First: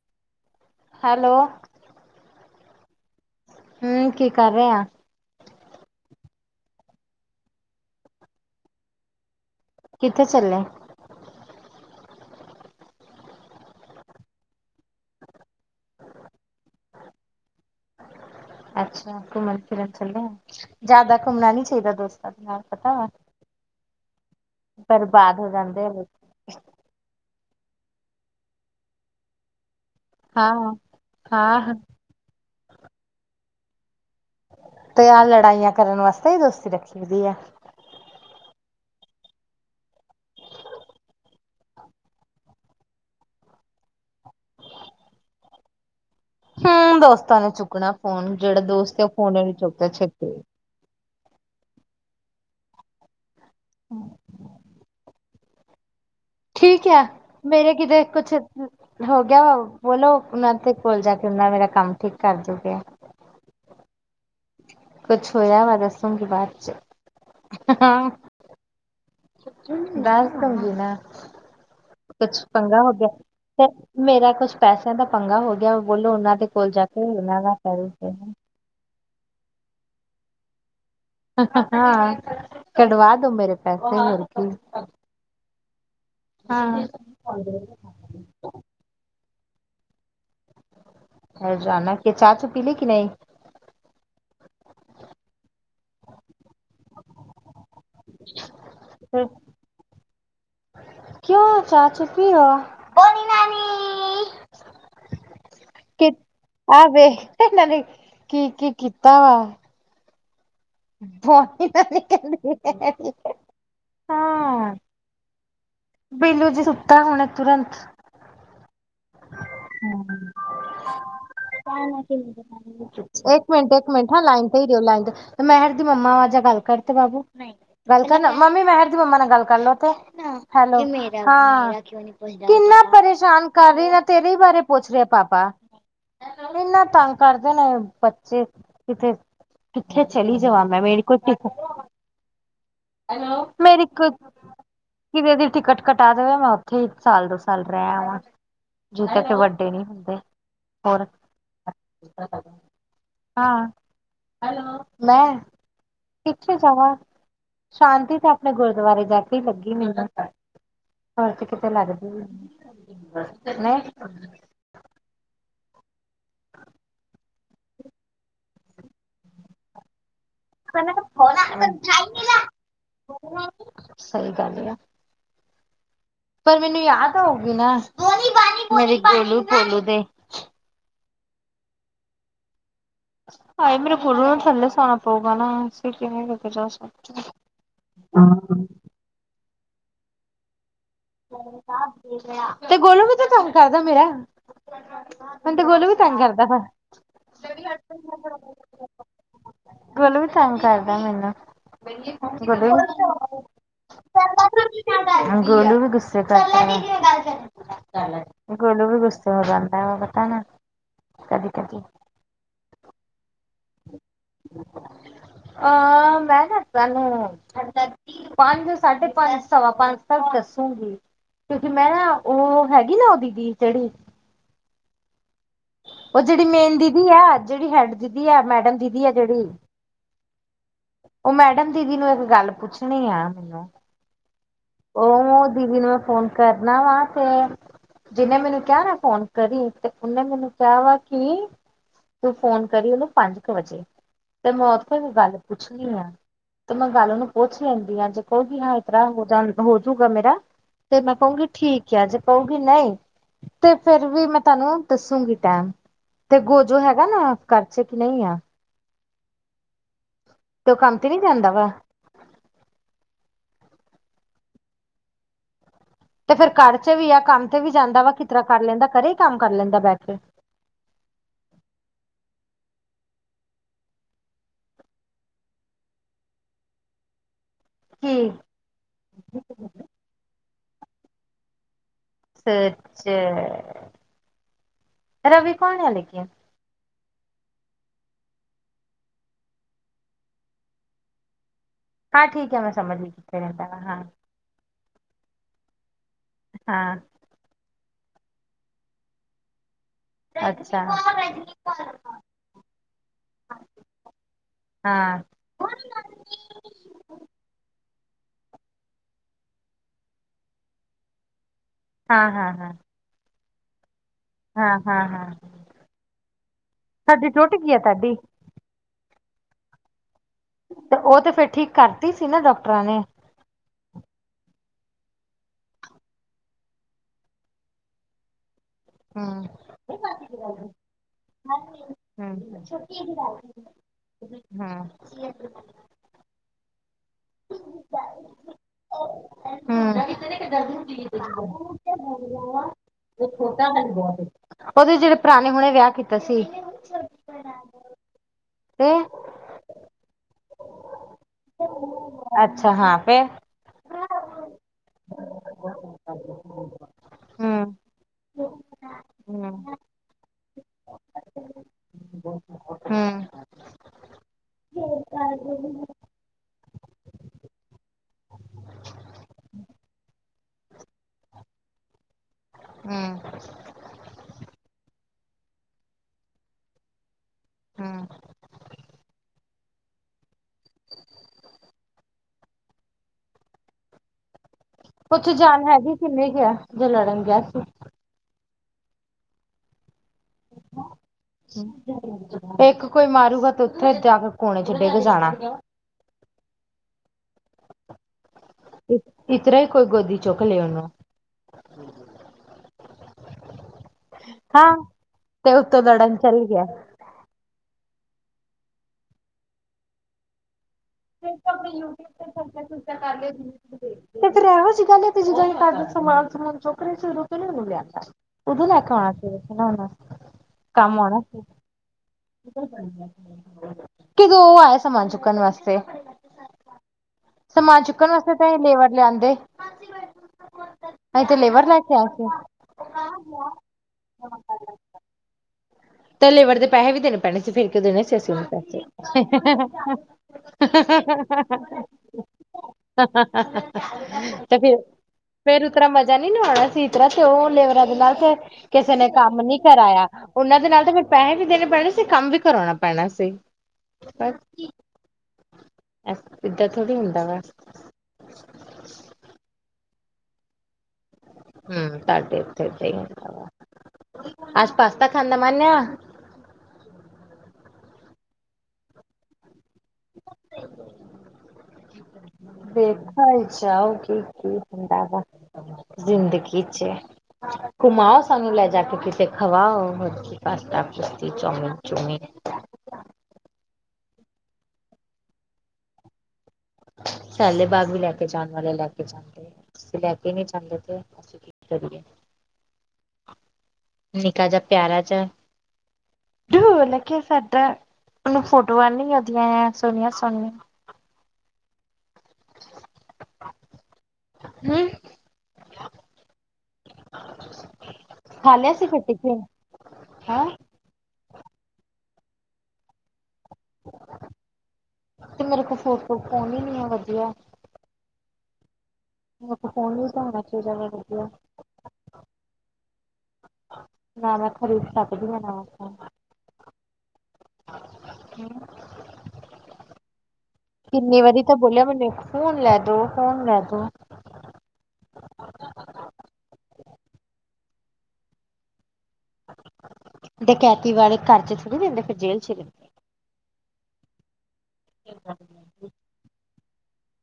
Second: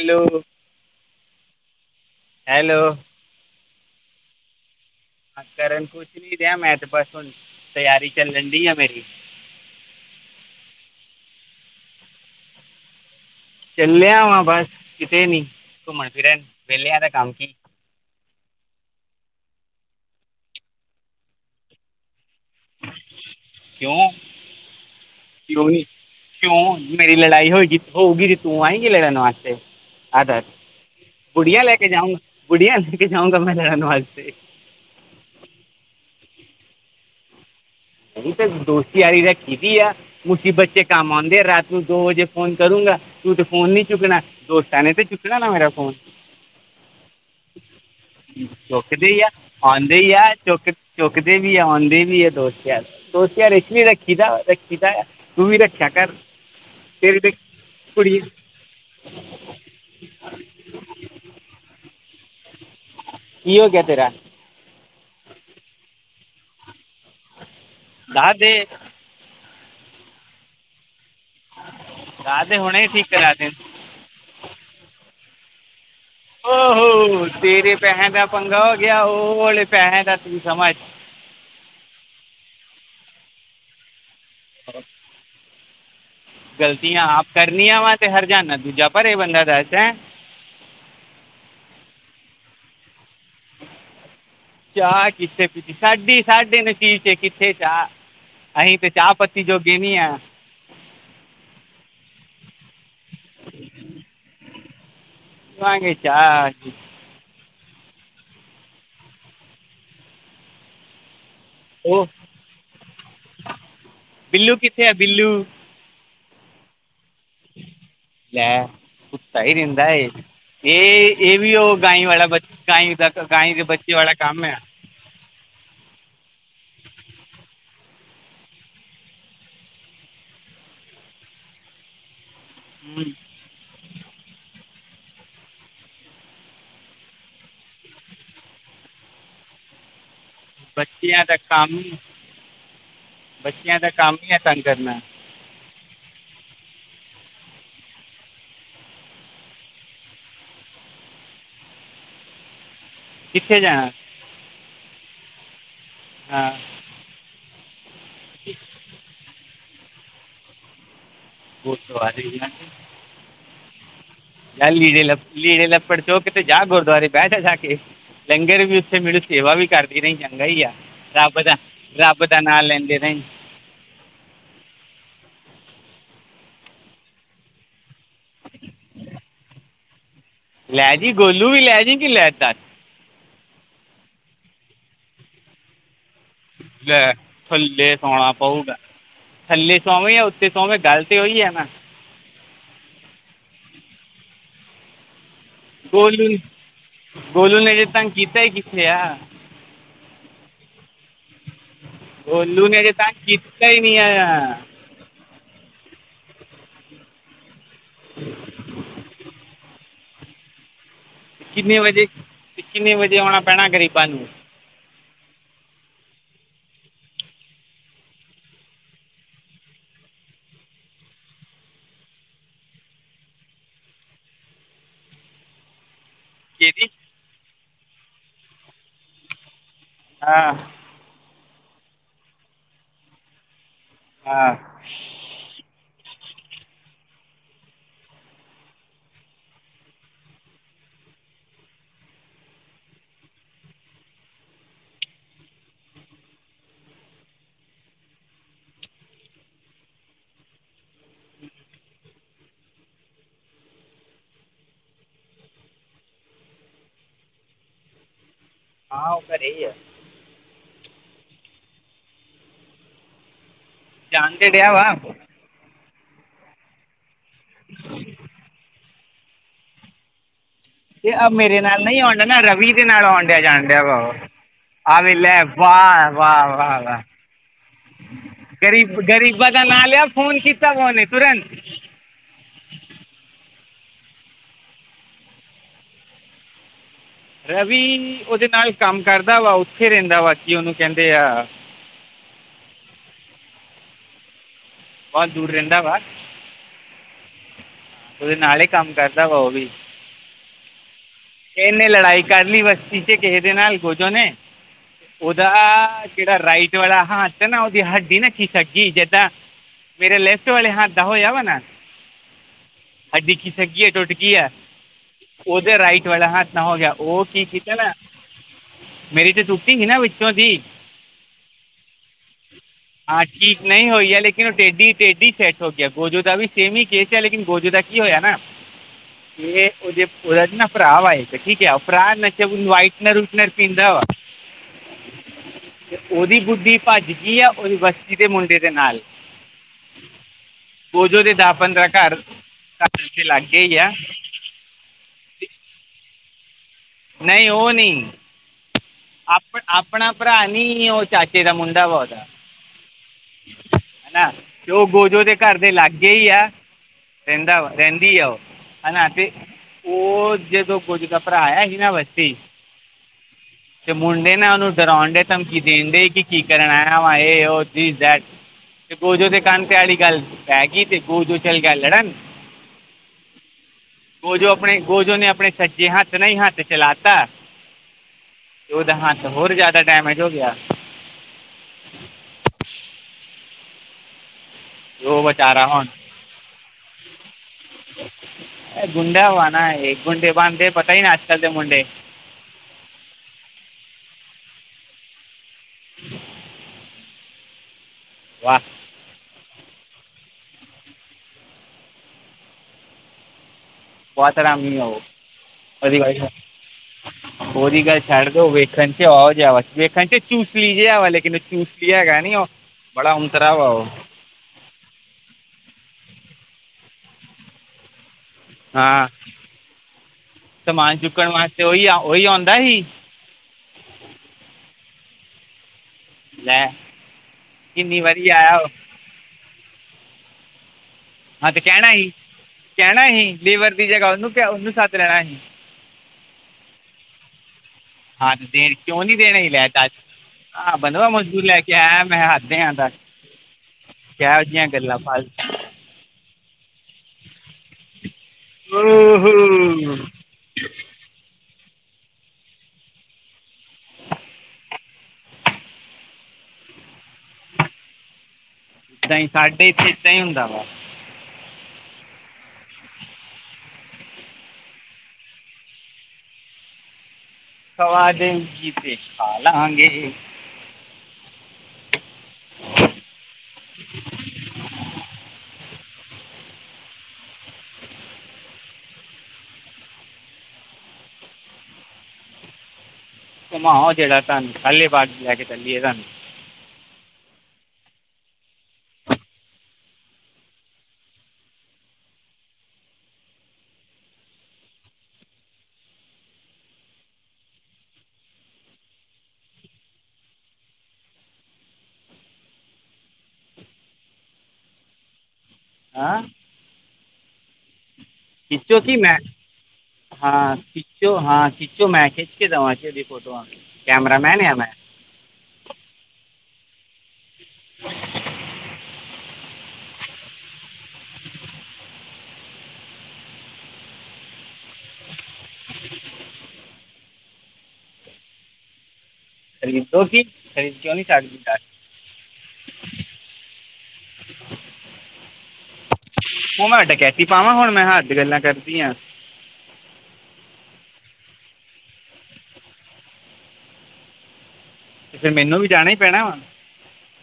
Hello hello hello ਹੂੰ ਕੀ ਕਰ ਰਿਹੇ ਆ। ਕਰਨ ਕੁਛ ਨੀ ਰਿਹਾ ਮੈ ਤੇ ਬਸ ਹੁਣ ਤਿਆਰੀ ਚੱਲਣ ਡੀ ਆ ਮੇਰੀ। ਕਿੱਥੇ ਚੱਲੇ? ਚੱਲਿਆ ਵਾਂ ਬਸ ਕਿਤੇ ਨੀ ਘੁੰਮਣ ਫਿਰਨ ਵਿਹਲਿਆ ਦਾ ਕੰਮ ਕੀ। ਅਛਾ ਘੁੰਮਣ ਫਿਰਨ ਚੱਲੇ ਹੋ ਜਾਦਾ ਘੁੰਮਣਾ ਨੀ ਚਾਹੀਦਾ ਦੋਸਤਾਂ ਦੇ ਨਾਲ। ਪਤਾ ਵਾ ਕਿਉਂ, ਬਰਬਾਦ ਹੋ ਕਿਉਂ ਨੀ? ਜਾਂਦੇ ਆ ਲੋਕ ਕਿਉ ਮੇਰੀ ਲੜਾਈ ਹੋਏਗੀ ਹੋਊਗੀ ਤੂੰ ਆਏਂਗੀ ਲੜਨ ਵਾਸਤੇ। ਆਡ ਹਾਂ ਬੁੜੀਆਂ ਹਾਂ ਲੈ ਕੇ ਜਾਊ, ਬੁੜੀਆਂ ਲੈਕੇ ਜਾਊ [unintelligible] ਲੜਨ ਵਾਸਤੇ। ਤੇ ਆਹ ਲੜਾਈਆਂ ਕਰਨ ਵਾਸਤੇ ਹੀ ਦੋਸਤੀ ਰੱਖੀ ਦੀ ਆ। ਇਹੀ ਤੇ ਦੋਸਤੀ ਯਾਰੀ ਰੱਖੀ ਦੀ ਆ। ਮੁਸੀਬਤ ਚ ਕੰਮ ਆਉਦੇ ਆ ਰਾਤ ਨੂੰ ਦੋ ਵਜੇ ਫੋਨ ਕਰੂੰਗਾ। ਤੂੰ ਤੇ ਫੋਨ ਨੀ ਚੁਕਣਾ ਦੋਸਤਾਂ ਨੇ ਤੇ ਚੁੱਕਣਾ ਨਾ ਮੇਰਾ ਫੋਨ- ਹਮ ਦੋਸਤਾਂ ਨੇ ਚੁੱਕਣਾ ਫੋਨ ਜਿਹੜਾ ਦੋਸਤ ਉਹ ਚੁੱਕਦੇ ਹੀ ਆ ਫੋਨ ਨੀ ਚੁੱਕਦੇ ਆਉਂਦੇ ਹੀ ਛੇਤੀ ਆ ਚੁੱਕ ਚੁੱਕਦੇ ਵੀ ਆ ਆਉਦੇ ਵੀ ਆ ਦੋਸਤ ਯਾਰ, ਦੋਸਤ ਯਾਰ ਏਕ ਇ ਰੱਖੀ ਦਾ ਵੇ ਰੱਖੀ ਦਾ ਯਾ ਤੂੰ ਵੀ ਰੱਖਿਆ ਕਰ ਠੀਕ ਆ, ਤੇਰੀ ਤੇ ਮੇਰੇ ਕਿਤੇ ਕੁੜੀ ਕੁਛ ਹੋ ਗਿਆ ਵਾ ਬੋਲੋ ਉਹਨਾਂ ਤੇ ਕੋਲ ਜਾ ਕੇ ਉਹਨਾ ਮੇਰਾ ਕੰਮ ਠੀਕ ਕਰ ਦਿਓ। ਕੀ ਹੋ ਗਿਆ ਤੇਰਾ- ਕੁਛ ਹੋਇਆ ਵਾ ਦੱਸੋ ਕੀ ਬਾਦ ਚ। ਆ ਦੇਖ ਬਹਿਸ ਹੋਗੀ ਨਾ, ਕੁਛ ਦੱਸ ਦੇ ਹੁਣੇ ਪੰਗਾ ਹੀ ਹੋ ਠੀਕ ਕਰਾ ਦੇ ਗਿਆ। ਮੇਰਾ ਕੁਛ ਪੈਸਿਆਂ ਦਾ ਪੰਗਾ ਹੋ ਗਿਆ, ਬੋਲੋ ਉਹਨਾ ਦੇ ਕੋਲ ਜਾ ਕੇ ਓਹੋ ਉਹਨਾਂ ਨਾਲ ਤੇਰੇ ਗੱਲ ਪੈਸੇ ਦਾ ਕ- ਪੰਗਾ ਹੋ ਉਹ ਹਲੇ ਪੈਹੇ ਦਾ ਤੁ ਸਮਾਂ- ਹਾਂ ਕਢਵਾ ਦੋ ਮੇਰੇ ਪੈਸੇ ਕੀ [unintelligible] ਹਾਂ ਗ਼ਲਤੀਆਂ ਆਪ ਕਰਨੀਆਂ ਵਾ ਤੇ ਹਰਜ਼ਾਨਾ ਦੂਜਾ ਪਰੇ ਬੰਦਾ ਦਸ ਹੈ। ਹਰਜਾਨਾ ਕੇ ਚਾਹ ਚੂ ਪੀ ਲੀ ਕਿ ਨੀ। ਚਾਹ ਕਿੱਥੇ ਪੀਤੀ ਸਾਡੀ ਸਾਡੇ ਨਸੀਬ ਕਿੱਥੇ ਚਾਹ ਅਹੀ ਤੇ ਚਾਹ ਪੱਤੀ ਜੋਗੇ ਨੀ ਹੈ। ਕਿਉਂ ਚਾਹ ਚ ਕੀ ਵ? ਵਾਂਗੇ ਕੀ ਚਾਹ ਆਹ ਵੇਖ ਨਾਲੇ ਕੀ-ਕੀ ਕੀਤਾ ਵਾ? [unintelligible] ਉਹ ਕਹਿੰਦੀ ਬਿੱਲੂ ਕਿੱਥੇ ਆ ਬਿੱਲੂ? ਬਿੱਲੂ ਜੀ ਸੁੱਤਾ ਹੁਣ ਤੁਰੰਤ ਲੈ ਸੁੱਤਾ ਹੀ ਰਹਿੰਦਾ ਇਹ ਇਹ ਇਹ ਵੀ ਉਹ ਗਾਈ ਵਾਲਾ ਗਾਈ ਇੱਕ ਦੇ ਮਿੰਟ ਇੱਕ ਬੱਚੇ ਮਿੰਟ ਵਾਲਾ ਹਾਂ ਕੰਮ ਲਾਈਨ ਆ। ਤੇ ਹੀ ਰਿਓ ਲਾਈਨ ਤੇ ਮਹਿਰ ਦੀ ਮੰਮਾ ਵਜ ਗੱਲ ਕਰ ਤੇ ਬਾਬੂ- ਗੱਲ ਕਰਨਾ ਮੰਮੀ ਮਹਿਰ ਦੀ ਮੰਮਾ ਨਾਲ ਗੱਲ ਕਰਲੋ ਤੇ- ਹੈਲੋ ਹਾਂ ਕਿੰਨਾ [unintelligible] ਜਾਣਕਾਰ ਰਹੀ ਨਾ ਤੇਰੇ ਹੀ ਬਾਰੇ ਪੁੱਛ ਰਹੇ ਪਾਪਾ ਇੰਨਾ ਤੰਗ ਕਰਦੇ ਨੇ ਬੱਚੇ ਕਿਤੇ ਕਿੱਥੇ ਚਲੀ ਜਾਵਾਂ ਮੈਂ ਮੇਰੇ ਕੋਲ ਬੱਚਿਆਂ ਦਾ ਟਿਕਟ ਕੰਮ ਬੱਚਿਆਂ ਮੇਰੀ ਦਾ ਕੁ ਕੰਮ ਹੀ ਆ ਤੰਗ ਕਰਨਾ ਕਿ ਦੀ ਟਿਕਟ ਕਟਾ ਦੇਵੇ ਮੈਂ ਉੱਥੇ ਹੀ ਸਾਲ ਦੋ ਸਾਲ ਰਹਿ ਵਾਂ। ਜਦੋ ਤੱਕ ਵੱਡੇ ਨੀ ਹੁੰਦੇ ਹੋਰ ਕਿੱਥੇ ਹਾਂ ਜਾਣਾ ਮੈਂ ਹਾਂ ਕਿਥੇ ਜਾਵਾ? ਸ਼ਾਂਤੀ ਤੇ ਆਪਣੇ ਗੁਰਦੁਆਰੇ ਜਾ ਕੇ ਹੀ ਲੱਗੀ ਮੈਨੂੰ। ਹੋਰ ਤੇ ਕਿਤੇ ਲੱਗਦੀ ਗੁਰਦੁਆਰੇ ਨੀ ਜਾਣਾ ਜਾ ਲੀੜੇ ਲ ਲੀੜੇ ਲੱਪੜ ਚੌ ਕੇ ਤੇ ਜਾ ਗੁਰਦੁਆਰੇ ਬੈਠ ਜਾ ਕੇ। ਲੰਗਰ ਵੀ ਉੱਥੇ ਮਿਲੂ, ਸੇਵਾ ਵੀ ਕਰ ਰਾਹੀਂ ਚੰਗਾ ਹੀ ਆ ਰੱਬ ਦਾ ਰੱਬ ਦਾ ਨਾਂ ਲੈਂਦੇ ਰਹੀਂ। ਸਹੀ ਗੱਲ ਆ ਪਰ ਮੈਨੂੰ ਯਾਦ ਆ ਹੋਊਗੀ ਨਾ, ਮੇਰੇ ਗੋਲੂ ਗੋਲੂ ਦੇ। ਲੈ ਜੀ ਗੋਲੂ ਵੀ ਲੈ ਜੀ ਕਿ ਲੈ ਤ ਹਾਏ ਮੇਰੇ ਗੁਰੂ ਨੂੰ ਥੱਲੇ ਸਾਉਣਾ ਪਊਗਾ ਨਾ ਅਸੀਂ ਕਿਵੇਂ ਕਰ ਲੈ ਥੱਲੇ ਸੋਣਾ ਪਊਗਾ, ਥੱਲੇ ਸੋਵੇ ਜਾਂ ਉੱਥੇ ਸੋਵੇਂ ਗੱਲ ਤੇ ਹੋਈ ਹੈ ਨਾ ਤੇ ਗੋਲੋ ਵੀ ਤੇ ਤੰਗ ਕਰਦਾ ਮੇਰਾ ਹੁਣ ਤੇ ਗੋਲੋ ਵੀ ਤੰਗ ਗੋਲੂ ਕਰਦਾ ਵਾ ਗੋਲੂ ਨੇ ਅਜੇ ਤੰਗ ਕੀਤਾ ਹੀ ਕਿੱਥੇ ਆ ਗੋਲੂ ਵੀ ਤੰਗ ਕਰਦਾ ਮੈਨੂੰ [inaudible] ਗੋਲੂ ਨੇ ਅਜੇ ਤੰਗ ਕੀਤਾ ਹੀ ਨਹੀਂ ਆ [unintelligible] ਗੋਲੂ ਵੀ ਗੁੱਸੇ ਕਰਦਾ ਨਾਂ, ਗੋਲੂ ਵੀ ਗੁੱਸੇ ਹੋ ਜਾਂਦਾ ਉਹ ਪਤਾ ਨਾ ਕਦੀ ਕਿੰਨੇ ਕਦੀ ਵਜੇ, ਕਿੰਨੇ ਵਜੇ ਆਉਣਾ ਪੈਣਾ ਗਰੀਬਾਂ ਨੂੰ। ਅਹ ਮੈਂ ਦੱਸਾ ਨੂੰ [unintelligible] ਪੰਜ, ਸਾਢੇ ਪੰਜ, ਸਵਾ ਪੰਜ ਤੱਕ ਦੱਸੂਗੀ। ਕਿਉਂਕਿ ਮੈਂ ਨਾ, ਉਹ ਹੈਗੀ ਨਾ ਦੀਦੀ ਜੇੜੀ ਉਹ ਜਿਹੜੀ ਮੇਨ ਕਿਹਦੀ ਦੀਦੀ ਆ, ਜਿਹੜੀ ਹੈਡ ਦੀਦੀ ਆ, ਮੈਡਮ ਦੀਦੀ ਆ ਜਿਹੜੀ। ਐਂ ਉਹ ਮੈਡਮ ਦੀਦੀ ਨੂੰ ਇੱਕ ਗੱਲ ਪੁੱਛਣੀ ਆ। ਮੈਨੂੰ ਹਾਂ ਉਹ ਨਾਂ ਦੀਦੀ ਨੂੰ ਮੈਂ ਫੋਨ ਕਰਨਾ ਵਾ ਤੇ ਜਿਹਨੇ ਮੈਨੂੰ ਕਿਹਾ ਨਾ ਫੋਨ ਕਰੀ ਤੇ ਉਹਨੇ ਮੈਨੂੰ ਕ ਵਾ ਕਿ ਤੂੰ ਫੋਨ ਕਰੀ ਉਨੂੰ ਪੰਜ ਕੁ ਵਜੇ ਤੇ ਮੈਂ ਉੱਥੇ ਵੀ ਗੱਲ ਪੁੱਛਣੀ ਆ। ਤੇ ਮੈਂ ਗੱਲ ਉਹਨੂੰ ਪੁੱਛ ਲੈਂਦੀ ਆਂ ਜੇ ਕੋੋਗੀ ਹਾਂ ਇਤਰਾ ਹੋ ਹੋਜੂਗਾ ਮੇਰਾ ਤੇ ਮੈਂ ਕਹੂੰਗੀ ਠੀਕ ਆ ਜੇ ਕਹੂਗੀ ਨਈਂ ਤੇ ਫੇਰ ਵੀ ਮੈਂ ਤੁਹਾਨੂੰ ਦੱਸੂੰਗੀ। ਟਮ ਤੇ ਗੋਜੋ ਹੈਗਾ ਨਾ ਘਰਚੇ ਕਿ ਨਈਂ ਆ। ਹਾਂ ਉਹ ਘਰੇ ਈ ਆ। ਤ ਕੰਮ ਤੇ ਨੀ ਜਾਂਦਾ ਵਾ। ਜਾਣਕੇ ਡਿਆ ਵਾ ਤੇ ਫੇਰ ਘਰ ਚ ਵੀ ਆ ਕੰਮ ਤੇ ਵੀ ਜਾਂਦਾ ਵਾ, ਕਿਸ ਤਰ੍ਹਾਂ ਕਰ ਲੈਂਦਾ ਘਰੇ ਈ ਕੰਮ ਕਰ ਲੈਂਦਾ ਬੈਅ ਕੇ। ਤੇ ਆ ਮੇਰੇ ਨਾਲ ਨਈਂ ਆਉਣ ਡਿਆ ਨਾ, ਰਵੀ ਦੇ ਨਾਲ ਆਉਣ ਡਿਆ ਜਾਣ ਡਿਆ ਵਾ ਉਹ। ਆ ਵੇਲੇੈ, ਵਾਹ ਵਾ ਵਾ ਵਾ ਕੀ ਗਰੀਬ ਗਰੀਬਾਂ ਦਾ ਨਾਂ ਲਿਆ ਫੋਨ ਕੀਤਾ ਕੋਂ ਨੀਂ ਤੁਰੰਤ। ਅਛਾ, ਰਵੀ ਕਣ [unintelligible] ਰਵੀ ਉਹਦੇ ਨਾਲ ਕੰਮ ਕਰਦਾ ਵਾ ਉੱਥੇ ਰਹਿੰਦਾ ਵਾ ਕੀ ਉਹਨੂੰ ਕਹਿੰਦੇ ਆ ਹਾਂ ਠੀਕ ਏ ਮੈਂ ਸਮਝਗੀ, ਕਿੱਥੇ ਰਹਿੰਦਾ ਵਾ ਹਾਂ। ਬਹੁਤ ਦੂਰ ਰਹਿੰਦਾ ਵਾ। ਹਾਂ। ਤੁਦੇ ਨਾਲ ਹੀ ਕੰਮ ਕਰਦਾ ਵਾ ਉਹ ਵੀ। ਅੱਛਾ। ਏਨੇ ਲੜਾਈ ਕਰਨੀ ਮਸਤੀ ਚ ਕਿਹੇ ਦੇ ਨਾਲ ਗੋਜੋ ਨੇ ਹਾਂ ਦਾ ਜੇੜਾ ਰਾਈਟ ਵਾਲਾ ਹੱਥ ਨਾ, ਓਦੀ ਹੱਡੀ ਨਾ ਖੀਸਕ ਗੀ ਜੱਦਾ ਮੇਰੇ ਲੈਫਟ ਵਾਲੇ ਹੱੱਥ ਦਾ ਹੋਯਾ ਵਾ ਨਾ ਹਾਂ, ਹਾਂ, ਹਾਂ। ਹੱਡੀ ਖਿਸਕ ਗੀ ਟੋਡੀ ਕੀ ਐ, ਹਾਂ ਹਾਂ ਓਦੇ ਰਾਈਟ ਵਾਲਾ ਹੱਥ ਨਾ ਹੋ ਗਿਆ ਓ ਸਾਡੀ ਕੀ ਟੁੱਟ ਗਈ ਕੀਤਾ ਆ ਨਾ ਤੁਹਾਡੀ ਮੇਰੀ ਤੇ ਟੁੱਟੀ ਹੀ ਨਾ ਦੀ ਤੇ ਓ ਤੇ ਫੇਰ ਠੀਕ ਕਰਤੀ ਸੀ ਨਾ ਡੋਕਟਰਾਂ ਨੇ। ਹਾਂ ਠੀਕ ਨਹੀਂ ਹੋਈ ਹੈ ਲੇਕਿਨ ਓ ਟੇਡੀ, ਟੇਡੀ ਸੈੱਟ ਹੋ ਗਿਆ ਗੋਜੂ ਦਾ ਵੀ ਸੇਮ ਹੀ ਕੇਸ ਹੈ ਲੇਕਿਨ ਗੋਜੂ ਦਾ ਕੀ ਹੋਇਆ ਨਾ [unintelligible] ਹੂੰ ਹੂੰ ਹੂੰ ਤੇ ਓਦੀ ਬੁੱਧੀ ਪੱਜ ਗਈ ਆ ਓਦੀ ਬਸਤੀ ਦੇ ਮੁੰਡੇ ਦੇ ਨਾਲ, ਗੋਜੂ ਦੇ ਦਾ-ਪੰਦਰਾਂ ਘਰ- ਘਰ ਦੇ ਲਾਗੇ ਹੀ ਆ ਓਦੇ ਜੇੜੇ ਭਰਾ ਨੇ ਹੁਣੇ ਵਿਆਹ ਕੀਤਾ ਸੀ। ਨਹੀ ਓ ਨੀ, ਤੇ ਆਪ ਆਪਣਾ ਭਰਾ ਨੀ, ਓ ਚਾਚੇ ਦਾ ਮੁੰਡਾ ਵਾ ਅੱਛਾ ਹਾਂ, ਫੇ ਹਨਾ, ਤੇ ਓ ਗੋਜੂ ਦੇ ਘਰ ਦੇ ਲਾਗੇ ਹੀ ਆ, ਰੈਂਦਾ, ਹੂੰ ਰੈੰਹਦੀ ਆ ਓ, ਹਨਾ ਤੇ ਹੂੰ ਓ ਜਦੋ ਗੋਜੂ ਦਾ ਭਰਾ ਆਇਆ ਸੀ ਨਾ ਵਦੀ ਹੂੰ। ਤੇ ਮੁੰਡੇ ਨਾ ਓਨੂੰ ਡਰਾਉਣ ਡੇ, ਧਮਕੀ ਦੇਣ ਡੇ, ਕਿ ਕੀ ਕਰਨ ਆਇਆ ਵਾ ਏ, ਓ ਤੇ ਗੋਜੂ ਦੇ ਕੰਨ ਤੇ ਅ ਜੇਹੜੀ ਗੱਲ ਪੈ ਗਈ, ਤੇ ਗੋਜੂ ਚੱਲ ਗਿਆ ਲੜਨ, ਹੂੰ। ਗੋਜੋ ਆਪਣੇ ਗੋਜੋ ਨੇ ਅਪਣੇ ਸੱਜੇ ਹੱਥ ਨਾਲ ਹੀ ਹੱਥ ਚਲਾਤਾ। ਹਾਂ ਓਦਾ ਹੱਥ ਹੋਰ ਜਾਦਾ ਡੈਮੇਜ ਹੋ ਗਿਆ। ੳੁੱਚ ਜਾਨ ਹੈਗੀ, ਕਿੰਨੀ ਕੇਹਾ ਜੋ ਲੜਨ ਗੇਆ ਸੀ। ਏ ਗੁੰਡਾ ਵਾ ਨਾ ਏਹ, ਗੁੰਡੇ ਬਨਦੇ ਪਤਾ ਹੀ ਨਾ ਅੱਜ-ਕਲ ਦੇ ਮੁੁੰਡੇ, ਏੱਕ ਕੋਈ ਮਾਰੂਗਾ ਤੇ ਉੱਥੇ-ਜਾਕੇ ਕੋਣੇ ਚੱ ਡੇੱਗ ਜਾਣਾ। ਵਾਹ ਇਤਰਾ ਹੀ ਕੋਈ ਗੋਦੀ ਚੋਕ ਲਏ ਓਨੂੰ। [unintelligible] ਹਾਂ ਤੇ ਉੱਤੋਂ ਲੜਨ ਚੱਲ ਗਿਆ। ਓਦੀ ਗੱਲ ਛੱਡ ਦਓ, ਵੇਖਣ ਚ ਓ ਜਾ, ਵੇਖਣ ਚ ਚੂਸਲੀ ਜੇਹਾ ਵਾ, ਲੇਕਨ ਚੂਸਲੀ ਹੈਗਾ ਨੀ ਓ, ਬੜਾ [unintelligible] ਵਾ ਓ। ਤੇ ਫੇਰ ਐਹੋ ਜੀ ਗੱਲ ਐ ਤੇ ਜਦੋ [unintelligible] ਸਮਾਨ ਸਮੁਨ ਚੋਕ ਰਏ ਸੀ ਓਦੋ ਕਿਓ ਨੀ ਓਨੂੰ ਲਿਯਾਤਾ। ਉਦੋਂ ਲੈ ਕੇ ਹਾਂ ਆਣਾ ਚਾਈਦਾ ਓਨਾ, ਸਮਾਨ ਕੰਮ ਓਣਾ ਚੁੱਕਣ ਵਾਸਤੇ ਉਹੀ ਆ- ਉਹੀ ਆਉਂਦਾ ਸੀ ਕਿਦੋਂ ਓਹ ਆਏ ਸਮਾਨ ਚੁੱਕਨ ਵਾਸਤੇ। ਲੈ ਸਮਾਜ ਕਿੰਨੀ ਚੁੱਕਣ ਵਾਰੀ ਵਾਸਤੇ ਤਾ ਆਇਆ ਏ ਉਹ। ਲੇਵਰ ਲਿਆਂਦੇ। ਅਸੀਂ ਹਾਂ ਤੇ ਲੇਬਰ ਲੈ ਕੈਣਾ ਕੇ ਆਏ ਹੀ, ਸੀ। ਕੈਣਾ ਹੀ ਲੇਵਰ ਦੀ ਜਗਾ ਓਨੂੰ, ਓਨੂੰ ਸੱਦ ਲੈਣਾ ਹੀ। ਤੇ ਲੇਵਰ ਦੇ ਪੈਹੇ ਵੀ ਦੇਣੇ ਪੈਣੇ ਸੀ ਫੇਰ ਕਿ [unintelligible] ਸੀ ਹਾਂ ਤੇ ਪੈਸੇ। ਹਾਂ ਬਨਵਾ ਮੋਜਦੂਰ ਲੈ ਕੇ ਆਇਆ ਮੈਂ ਹੱਦੇ ਆ ਤਾ, ਪੈਸੇ। ਕੋਹੋ ਜੇਹੀ ਗੱਲਾਂ ਫਾ ਤਰਾ ਮਜਾ ਨੀ ਨਾ ਆਣਾ ਸੀ ਇਤਰਾ ਤੇ, ਓ ਲੇਵਰਾ ਦੇ ਨਾਲ ਫੇ ਕਿਸੇ ਨੇ ਕੰਮ ਨੀ ਕਰਾਯਾ। ਓਨਾਂ ਦੇ ਨਾਲ ਤਾ ਫਿਰ ਪੈਹੇ ਵੀ ਦੇਣੇ ਪੈਣੇ ਸੀ ਕੰਮ ਵੀ ਕਰਾਓਣਾ ਪੈਣਾ ਸੀ, ਬ ਏ ਇਦਾ ਥੋੜੀ ਹੁੰਦਾ ਵਾ। ਦ ਹੀ ਸਾਡੇ ਇੱਥੇ ਏਦਾਂ ਹੀ ਹੁੰਦਾ ਵਾ। ਹਮ ਤੁਹਾਡੇ ਇੱਦਾ ਹੀ ਹੰਦਾ ਅੱਜ ਪਾਸਤਾ ਖਾਂਦਾ ਮੰਨ ਆ। ਖਵਾ ਦੇ ਗੀ ਤੇ ਖਾਲਾਂਗੇ। ਦੇਖਲੋ ਚਲੋ ਕੀ ਕੀ ਠੰਡਾ। ਜ਼ਿੰਦਗੀ ਚ ਘੁਮਾਓ ਸਾਨੂੰ ਲੈ ਜਾ ਕੇ ਕਿਤੇ ਖਵਾਓ ਹੋਰਕੀ ਪਾਸਤਾ ਕੁਸ਼ਤੀ ਚੋਮੀਨ ਚੂਮੀਨ। ਘੁਮਾਓ ਜਿਹੜਾ ਤੁਹਾਨੂੰ ਖਾਲੀ ਪਾਰਕ ਚ ਲੈਕੇ ਚੱਲੀਏ ਤੁਹਾਨੂੰ। ਸੈਲੇਬਾਗ ਵੀ ਲੈ ਕੇ ਜਾਣ ਵਾਲੇ ਲੈ ਕੇ ਜਾਂਦੇ। ਤੁਸੀਂ ਲੈ ਕੇ ਨਈਂ ਜਾਂਦੇ ਤੇ ਅਸੀਂ ਕੀ ਕਰੀਏ। ਨਿੱਕਾ ਜਿਹਾ ਪਿਆਰਾ ਚ ਡੂ ਲੱਕੇਆ ਸਾਡਾ ਉਹਨੂੰ ਫੋਟੋਆਂ ਨੀਂ ਆਂਦੀਆਂ ਸੁਹਣੀਆਂ ਸੋਹਣੀਆਂ। ਹਂ। ਹੈਂ। [inaudible] ਖਾ ਲਿਆ ਇਚੋਂ ਸੀ ਕੀ ਫਿਰ ਮੈਂ, ਟਿਫਿਨ ਹੈਂ ਹਾਂ ਖਿੱਚੋ ਹਾਂ ਖਿੱਚੋ, ਮੈਂ ਖਿੱਚ ਕੇ ਦਵਾ ਤੇਰੀ ਫੋਟੋਆਂ ਕੈਮਰਾ ਮੈਨ ਆਂ ਮੈਂ। ਤੇ ਮੇਰੇ ਕੋ ਫੋਟੋ ਫੋਨ ਈ ਨਈ ਏ ਵਧੀਆ। [unintelligible] ਫੋਨ ਯ ਹੋਣਾ ਚਾਈਦਾ ਵਾ ਵਧੀਆ। ਨਾ ਮੈਂ ਖਰੀਦ ਸਕੱਦੀ ਆ ਨਯਾ ਫੋਨ ਹਂ ਖਰੀਦੋਗੀ ਖਰੀਦ ਕਿਉਂ ਨਹੀਂ ਕਿੰਨੀ ਸਕਦੀ ਵਾਰੀ ਤਾਂ ਦੱਸ ਬੋਲਿਆ ਮੈਨੂੰ ਇੱਕ ਫੋਨ ਲੈ ਦੋ, ਫੋਨ ਲੈ ਦੋ। [unintelligible] ਉਹ ਮੈਂ ਡਕੈਤੀ ਪਾਵਾਂ, ਹੁਣ ਮੈਂ ਹੱਦ ਗੱਲਾਂ ਕਰਦੀ ਆਂ। ਡਕੈਤੀ ਵਾਲੇ ਘਰ ਚ ਥੋੜ੍ਹੀ ਰਿੰਦੇ ਫਿਰ ਜੇਲ੍ਹ ਚ ਤੇ ਫੇਰ ਮੈਨੂੰ ਵੀ ਜਾਣਾ ਈ ਪੈਣਾ ਆ।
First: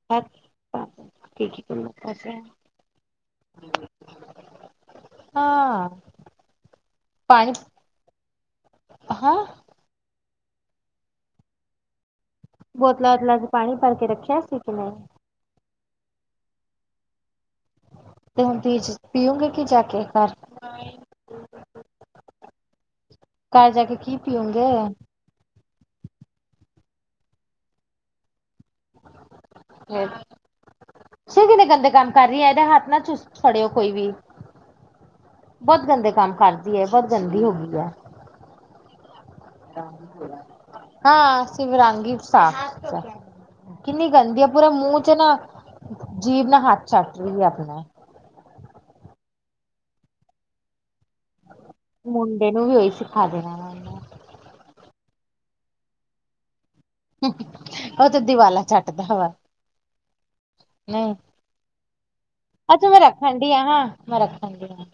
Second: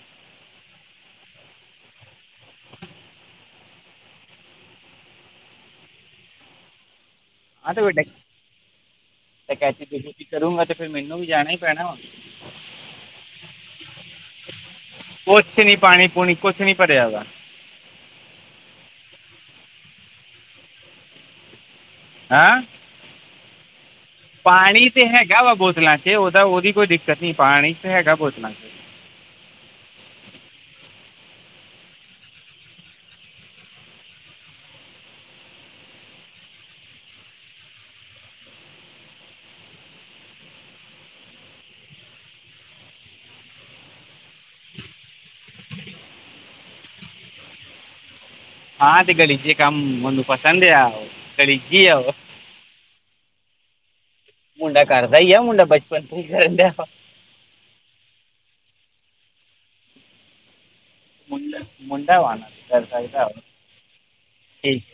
[unintelligible] ‌ [inaudible] ਹਾਂ। ਪਾਣੀ ਆਂ ਤੇ ਵੱਡਾ ਹਾਂ [unintelligible] ਕਰੂੰਗਾ ਤੇ ਫੇਰ ਮੈਨੂੰ ਵੀ ਜਾਣਾ ਈ ਪੈਣਾ ਵਾ। ਬੋਤਲਾਂ ਵੋਤਲਾਂ ਚ ਪਾਣੀ ਭਰ ਕੇ ਰੱਖਿਆ ਸੀ ਕਿ ਨਈਂ। ਕੁਛ ਨੀ ਪਾਣੀ ਪੂਣੀ ਕੁਛ ਨੀ ਭਰਿਆ ਦਾ। ਤੇ ਹੁਣ [unintelligible] ਪੀ ਪੀਉਂਗੇ ਕਿ ਜਾ ਕੇ ਘਰ? ਹੈਂ। ਘਰ ਜਾ ਕੇ ਕੀ ਪੀਓਗੇ ਪਾਣੀ ਤੇ ਹੈਗਾ ਵਾ ਬੋਤਲਾਂ ਚ, ਉਹਦਾ ਉਹਦੀ ਕੋਈ ਦਿੱਕਤ ਨੀ ਪਾਣੀ ਤੇ ਹੈਗਾ ਬੋਤਲਾਂ ਚ। [unintelligible] ਸੀ ਕਿ ਗੰਦੇ ਕੰਮ ਕਰ ਰਹੀ ਐ, ਇਹਦੇ ਹੱਥ ਨਾ ਚ ਫੜਿਓ ਕੋਈ ਵੀ। ਬਹੁਤ ਗੰਦੇ ਕੰਮ ਕਰਦੀ ਏ, ਬਹੁਤ ਗੰਦੀ ਹੋ ਗਈ ਐ। ਹਾਂ ਸਿਰਫ ਰੰਗ ਈ ਸਾਫ [unintelligible] ਕਿੰਨੀ ਗੰਦੀ ਆ ਪੂਰਾ ਮੂੰਹ ਚ ਨਾ, ਜੀਭ ਨਾ ਹੱਥ ਚੱਟ ਰਹੀ ਏ ਆਪਣਾ। ਹਾਂ ਤੇ ਗਲੀਜੀ ਕੰਮ ਮੈਨੂੰ ਪਸੰਦ ਆ ਉਹ ਗਲੀਜੀ ਆ ਉਹ। ਇਨੂੰ ਵੀ ਉਹੀ ਸਿੱਖਾ ਦੇਣਾ। ਵਾ ਮੁੰਡਾ ਕਰਦਾ ਈ ਆ, ਮੁੰਡਾ ਬਚਪਨ ਤੋਂ ਈ ਕਰਨ ਡਿਆਂ ਵਾ। [unintelligible] ਉਹ ਤੇ ਦੀਵਾਲਾ ਚੱਟਦਾ ਵਾ। ਨਈਂ, ਮੁੰਡਾ ਮੁੰਡਾ ਵਾ ਨਾ ਕਰ ਅੱਛਾ ਮੈਂ ਸਕਦਾ ਰੱਖਣ ਉਹ ਡਈ ਆਂ, ਮੈਂ ਰੱਖਣ ਡਈ ਠੀਕ ਆਂ।